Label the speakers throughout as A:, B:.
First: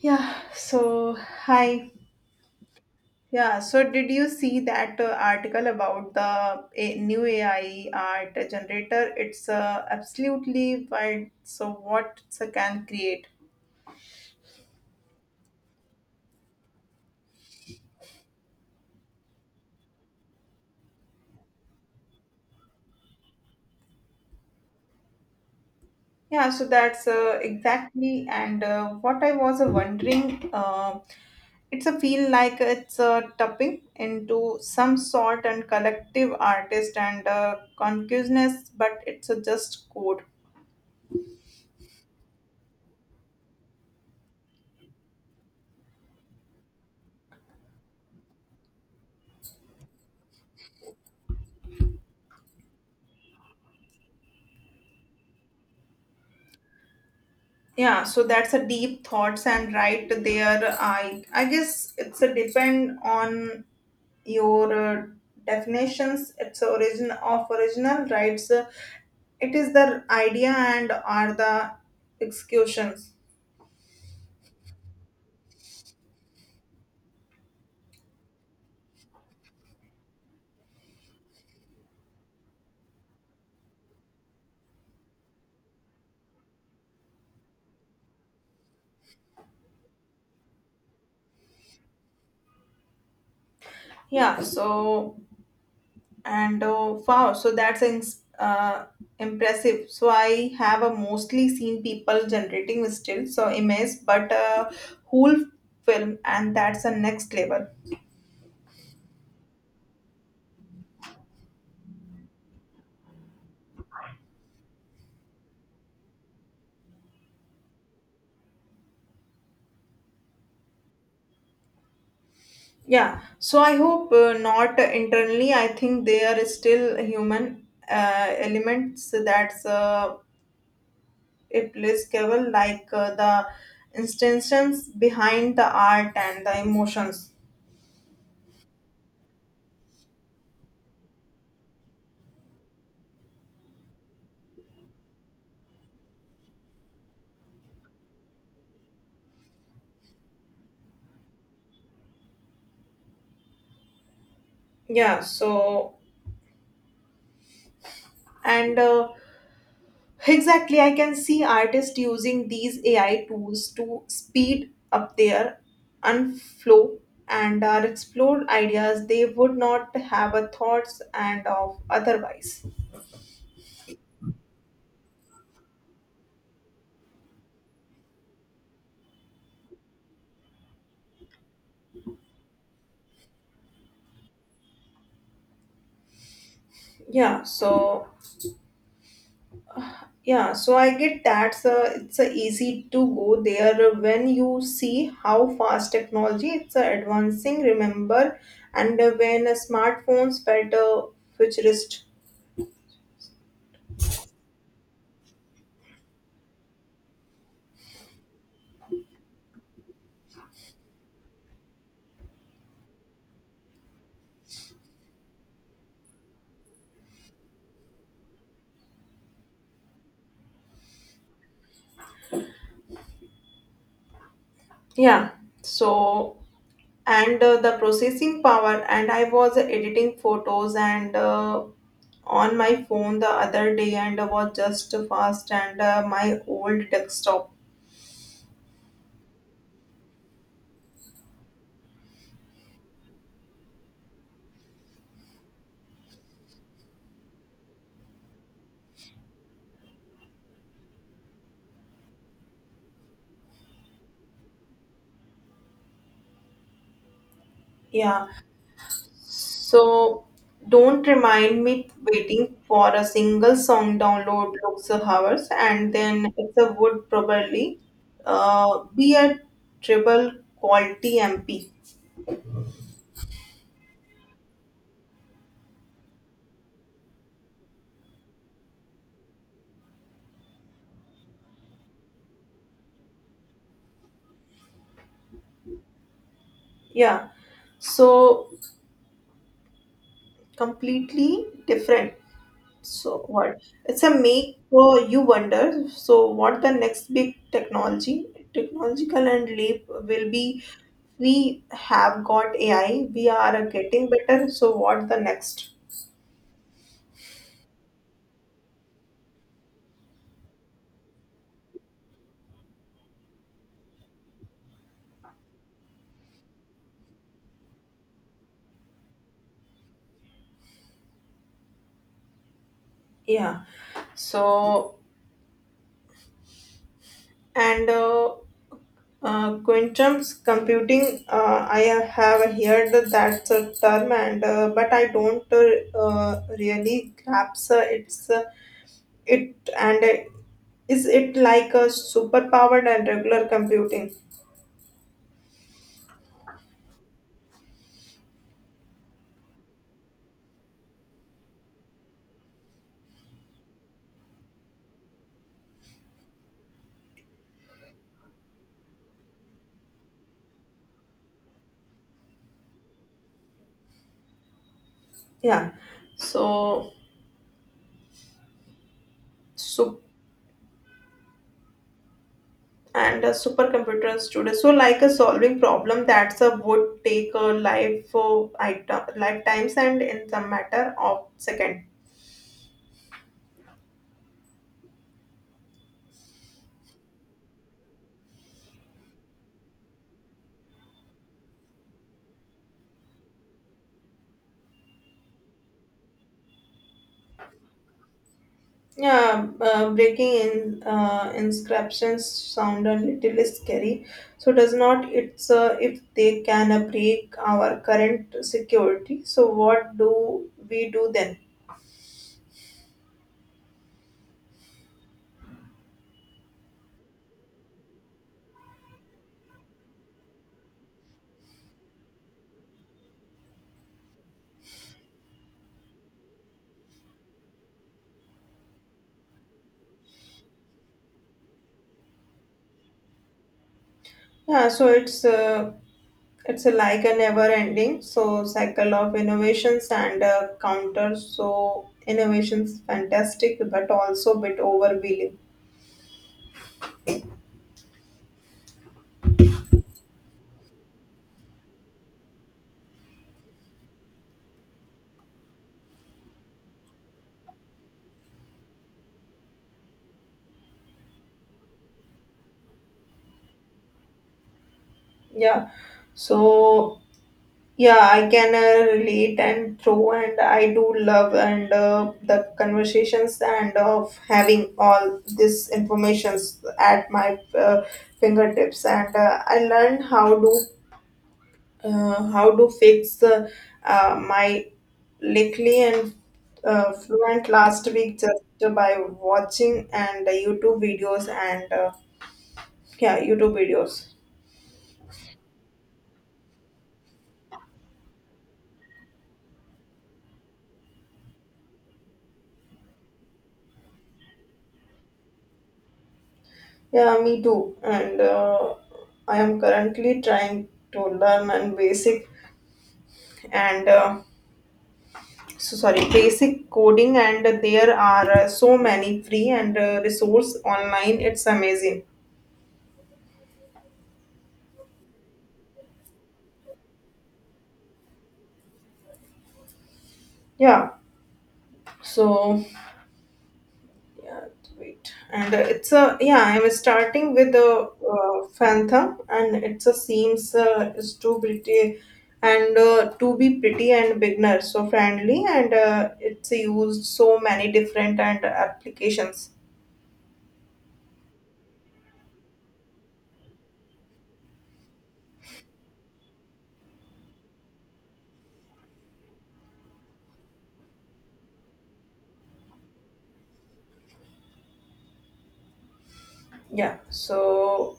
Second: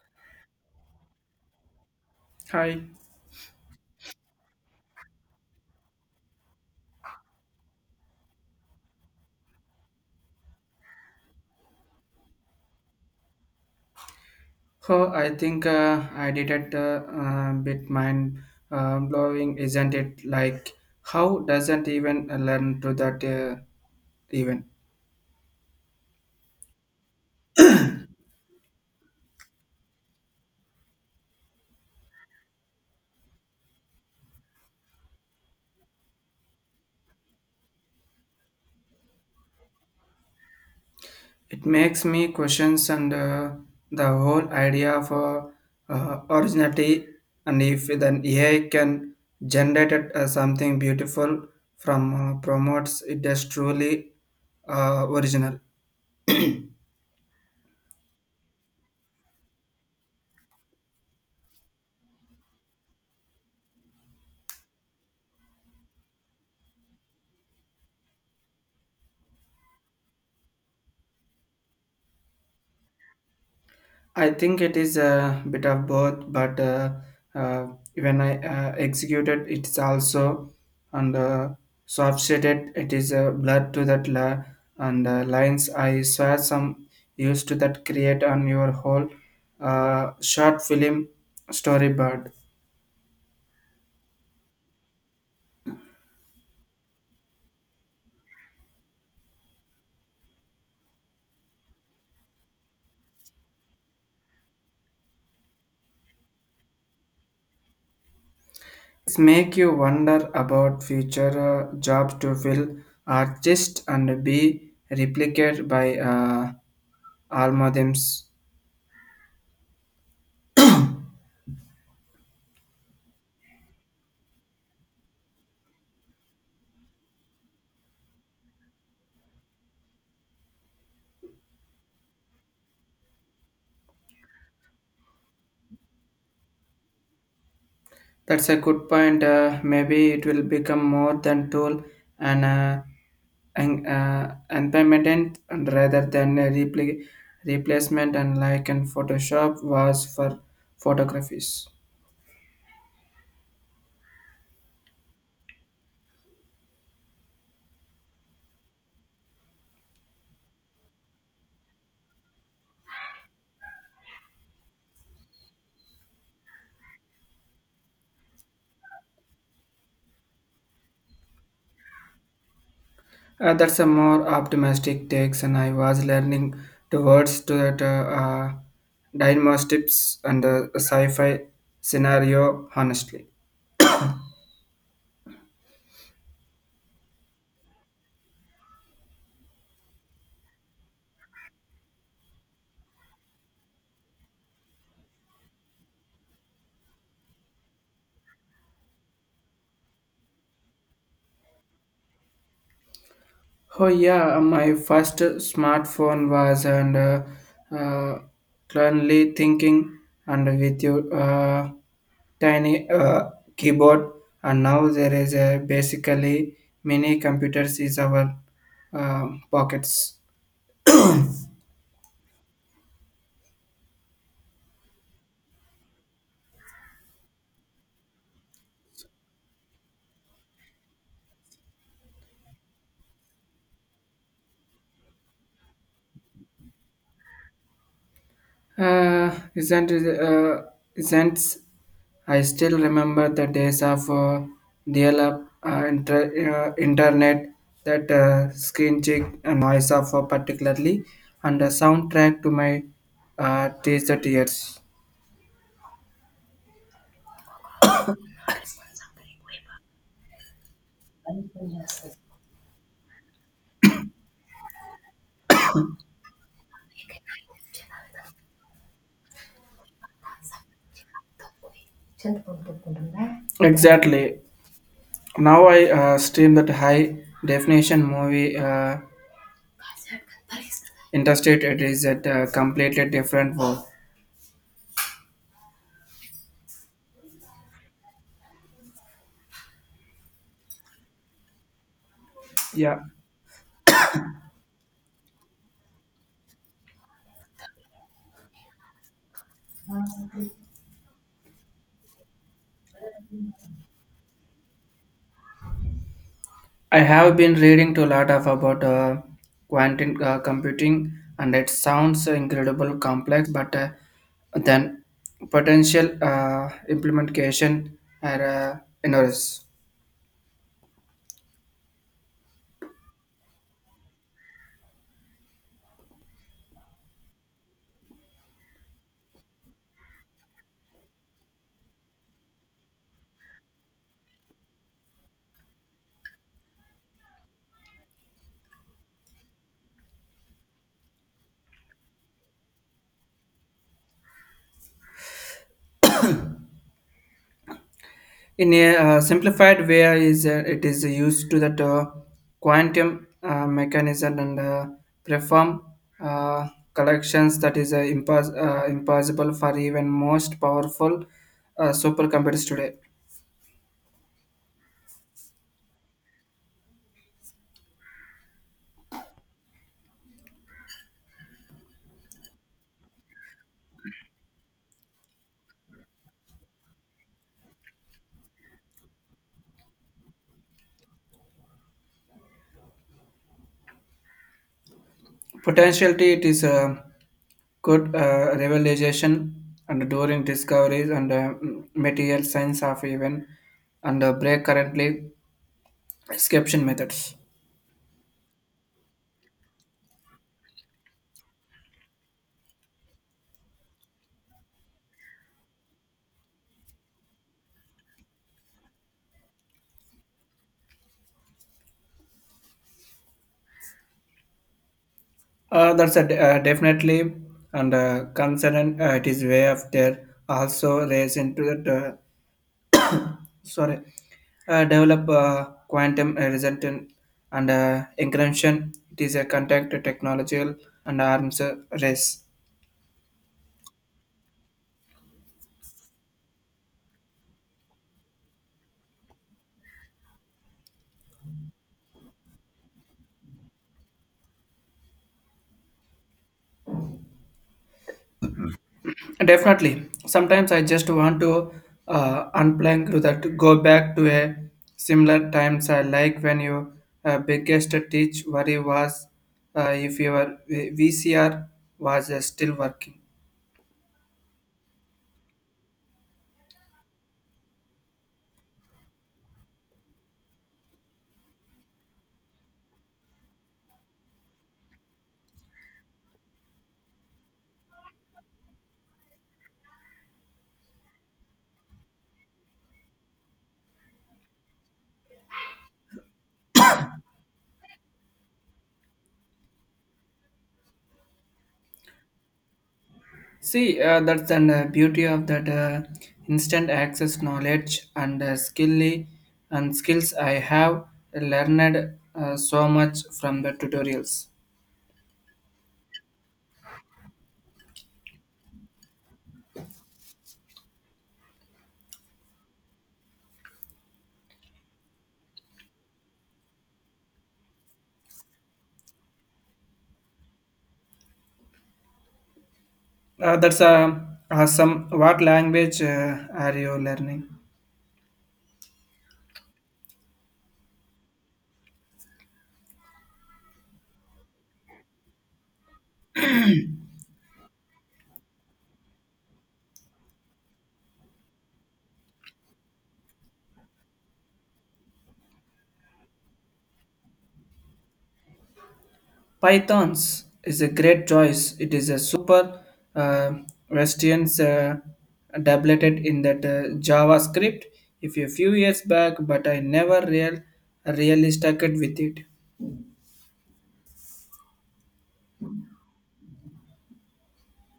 A: Yeah, so hi.
B: Hi.
A: Yeah, so did you see that article about the a new AI art generator? It's absolutely wild. So what it can create?
B: Oh, I think I did it a bit mind blowing, isn't it? Like, how doesn't even learn to that even?
A: Yeah, so that's exactly and what I was wondering. It's a feel like it's tapping into some sort and collective artist and consciousness, but it's just code.
B: It makes me questions and the whole idea for originality, and if then AI can generate it, something beautiful from promotes it is truly original.
A: Yeah, so that's a deep thoughts and right there. I guess it's a depend on your definitions. It's origin of original rights. It is the idea and are the executions.
B: I think it is a bit of both, but uh, when I executed, it's also and soft shaded. It is blood to that la- and lines. I saw some used to that create on your whole short film storyboard.
A: Yeah. So and wow. So that's impressive. So I have a mostly seen people generating still so image, but whole film and that's the next level.
B: It's make you wonder about future job to fill artist and be replicated by algorithms.
A: Yeah, so I hope not internally. I think there is still human elements that's applicable, like the instances behind the art and the emotions.
B: That's a good point. Maybe it will become more than tool and uh, and implement and rather than a replacement. And like in Photoshop was for photographies.
A: Yeah, so and exactly, I can see artists using these AI tools to speed up their unflow and are explore ideas they would not have a thoughts and of otherwise.
B: That's a more optimistic takes, and I was learning towards to that diagnostics and sci-fi scenario honestly.
A: Yeah, so yeah, so I get that so it's a easy to go there when you see how fast technology it's advancing. Remember, and when smartphones felt futurist.
B: Oh yeah, my first smartphone was and uh, clearly thinking and with your tiny keyboard, and now there is a basically mini computers is our pockets.
A: Yeah, so and the processing power, and I was editing photos and on my phone the other day, and was just fast and my old desktop.
B: Isn't it, isn't I still remember the days of dial up internet, that screen check and noise of particularly, and the soundtrack to my teaser tears.
A: Yeah. So don't remind me waiting for a single song download looks hours and then it's a would probably be a triple quality MP.
B: Exactly. Now I stream that high definition movie, Interstate, it is at a completely different world.
A: Yeah. So completely different.
B: Yeah.
A: So what? It's a make you wonder. So what the next big technological and leap will be? We have got AI. We are getting better. So what the next?
B: I have been reading to a lot of about quantum computing, and it sounds incredible complex, but then potential implementation are enormous.
A: Yeah. So, and quantum computing, I have heard that term, and but I don't really grasp its it and is it like a superpowered and regular computing?
B: In a simplified way, is it is used to that quantum mechanism and perform collections that is impossible for even most powerful supercomputers today.
A: Yeah. So, so and supercomputers today. So, like a solving problem that's a would take a life item lifetimes and in the matter of second.
B: Potentially, it is a good revelation and during discoveries and material science of even and break currently description methods.
A: Yeah, breaking in inscriptions sound a little scary. So does not it's if they can break our current security. So what do we do then?
B: That's definitely and concern. It is way of there also raise into that sorry develop quantum result and encryption. It is a contact technological and arms race.
A: Yeah, so it's it's a like a never ending so cycle of innovations and counters. So innovations fantastic, but also bit overwhelming.
B: Definitely. Sometimes I just want to unplug that, go back to a similar times. I like when you, biggest teach worry was if your VCR was still working.
A: Yeah, so yeah, I can relate and throw, and I do love and the conversations and of having all this informations at my fingertips. And I learned how to fix my likely and fluent last week just by watching and YouTube videos and yeah, YouTube
B: See,
A: videos.
B: that's the beauty of that instant access knowledge and skilly and skills I have learned so much from the tutorials.
A: Yeah, me too. And I am currently trying to learn and basic and so sorry, basic coding. And there are so many free and resource online. It's amazing.
B: That's awesome. What language are you learning?
A: Yeah. So yeah, wait. And it's a yeah. I'm starting with the Phantom, and it's a seems is too pretty, and to be pretty and beginner so friendly, and it's used so many different and applications.
B: Pythons is a great choice. It is a super uh, resistance doubleted in that JavaScript if a few years back, but I never real really stuck it with it.
A: Yeah. So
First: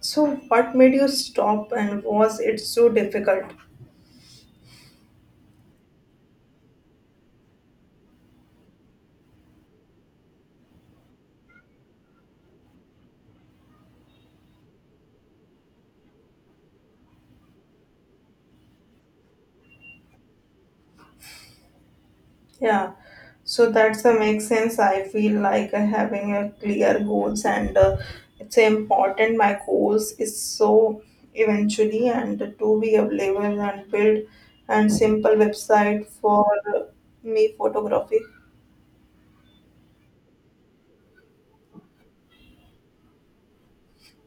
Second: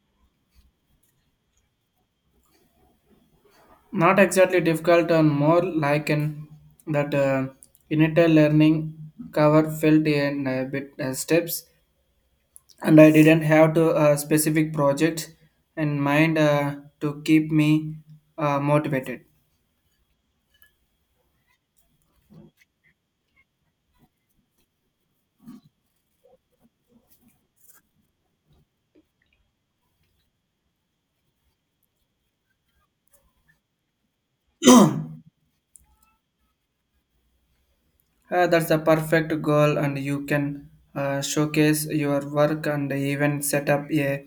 A: so what made you stop, and was it so difficult?
B: Not exactly difficult and more like an that initial learning cover felt in a bit steps, and I didn't have to a specific project in mind to keep me motivated.
A: Yeah, so that's the makes sense. I feel like having a clear goals and it's important. My goals is so eventually and to be available and build and simple website for me photography.
B: That's a perfect goal, and you can showcase your work and even set up a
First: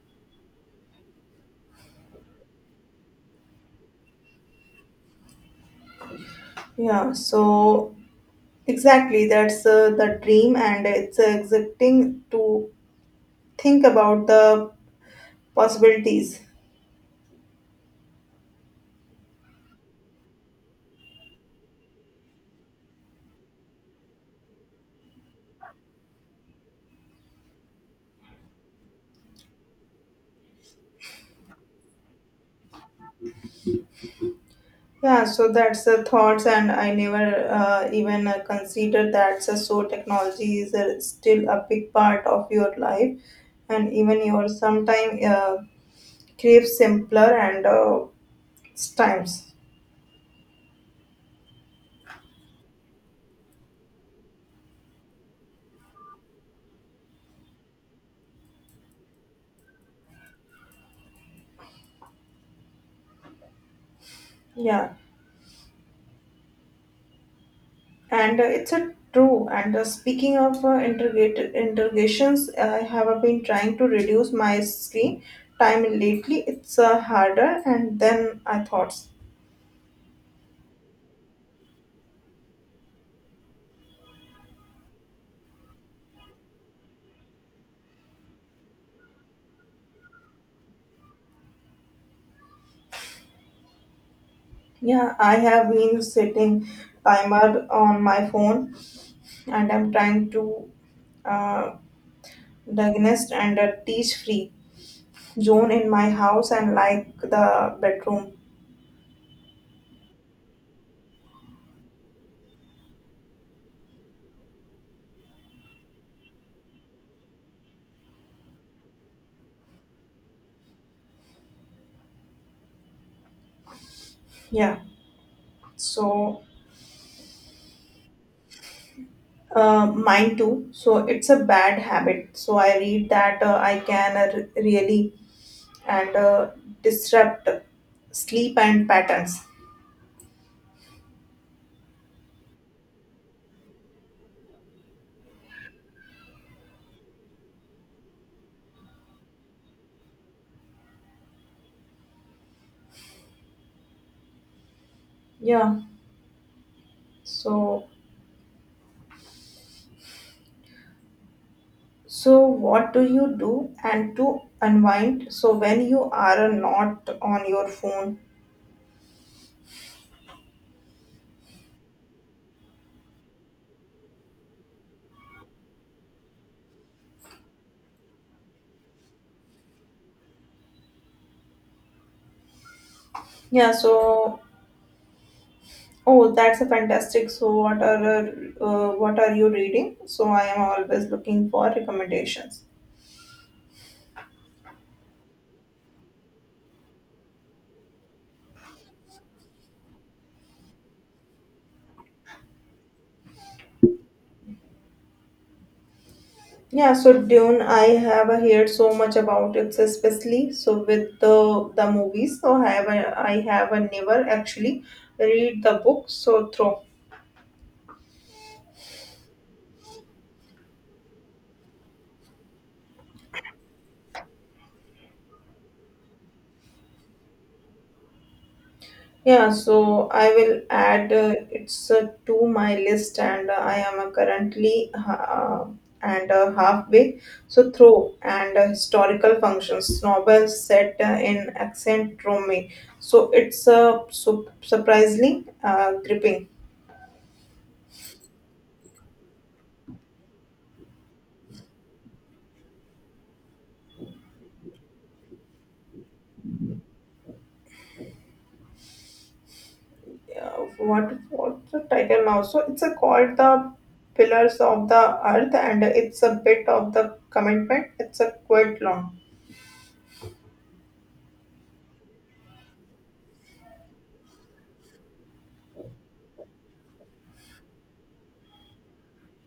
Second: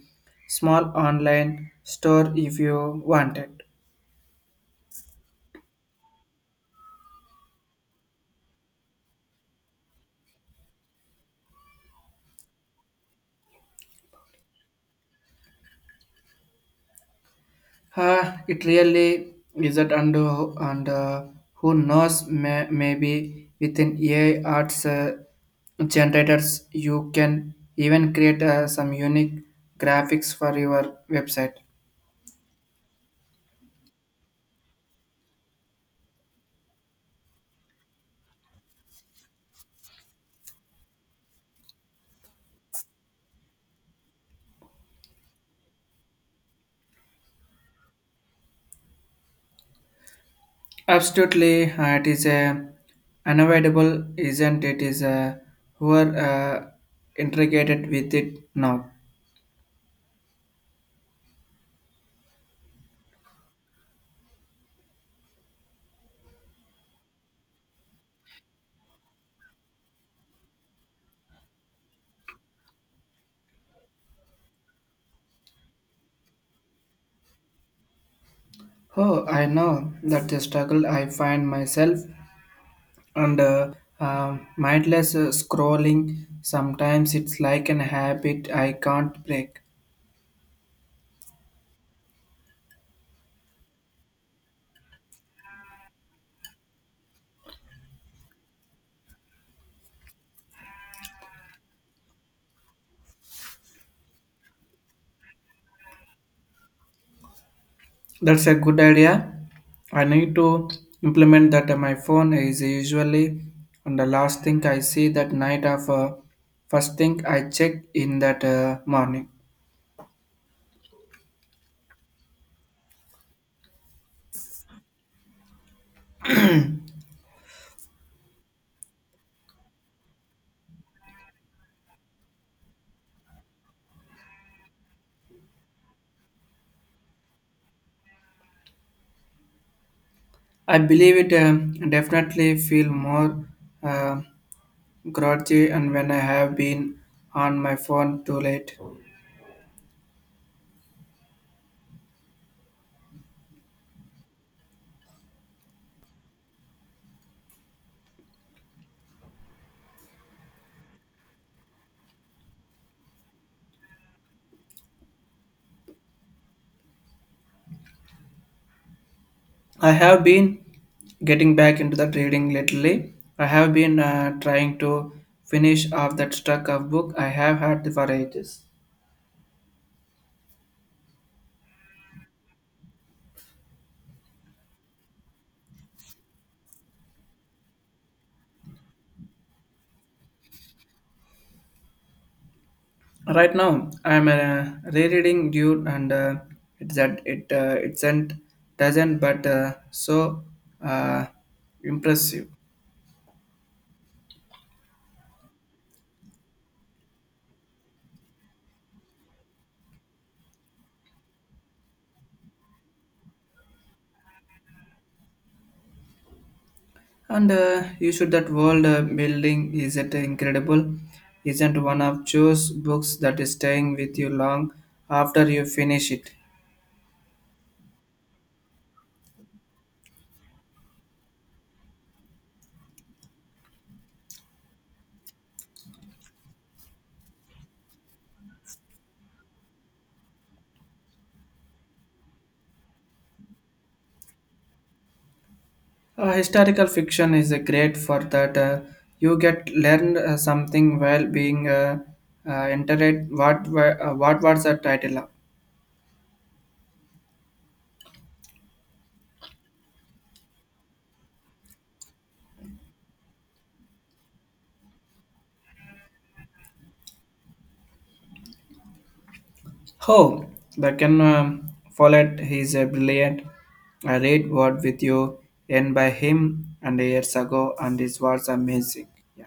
B: small online store if you wanted.
A: Yeah, so exactly that's the dream and it's exciting to think about the possibilities.
B: It really isn't, and who knows, maybe within AI arts generators, you can even create some unique graphics for your website.
A: Yeah, so that's the thoughts, and I never even considered that. So, so technology is still a big part of your life, and even your sometime crave simpler and times.
B: Absolutely, it is a unavoidable, isn't it? Is a who are integrated with it now.
A: Yeah, and it's a true. And speaking of integrated integrations, I have been trying to reduce my screen time lately. It's harder, and then I thought,
B: Oh, I know that the struggle. I find myself and mindless scrolling. Sometimes it's like an habit I can't break.
A: yeah, I have been setting timer on my phone and I'm trying to uh, diagnose and a teach-free zone in my house and like the bedroom.
B: That's a good idea. I need to implement that. My phone is usually on the last thing I see that night of first thing I check in that morning.
A: Yeah, so mine too. So it's a bad habit. So I read that I can really and disrupt sleep and patterns.
B: I believe it definitely feel more uh, grouchy and when I have been on my phone too late.
A: Yeah. So so what do you do and to unwind? So when you are not on your phone.
B: I have been getting back into the reading lately. I have been trying to finish off that stack of book I have had for ages.
A: Yeah. So oh, that's a fantastic. So, what are you reading? So, I am always looking for recommendations.
B: Right now, I'm rereading Dune, and it's that it it doesn't but so uh, impressive.
A: Yeah, so Dune, I have heard so much about it, especially so with the movies. So, I have never actually read the book so through.
B: And You should that world building isn't incredible, isn't one of Joe's books that is staying with you long after you finish it.
A: Yeah, so I will add it's to my list, and I am currently and halfway. So through and historical functions, novel set in accent Rome. So it's surprisingly gripping.
B: Historical fiction is great for that. You get learned something while being entertained. What was the title of?
A: Uh, what what's the title now? So it's called the Pillars of the Earth, and it's a bit of the commitment. It's a quite long.
B: Oh, the Ken Follett. He's a brilliant. I read Word with You, and by him, and years ago, and this was amazing. Yeah.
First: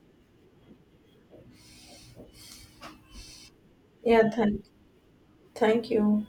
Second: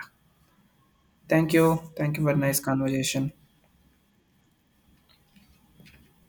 B: Thank you. Thank you for nice conversation.
A: Yeah, thank you.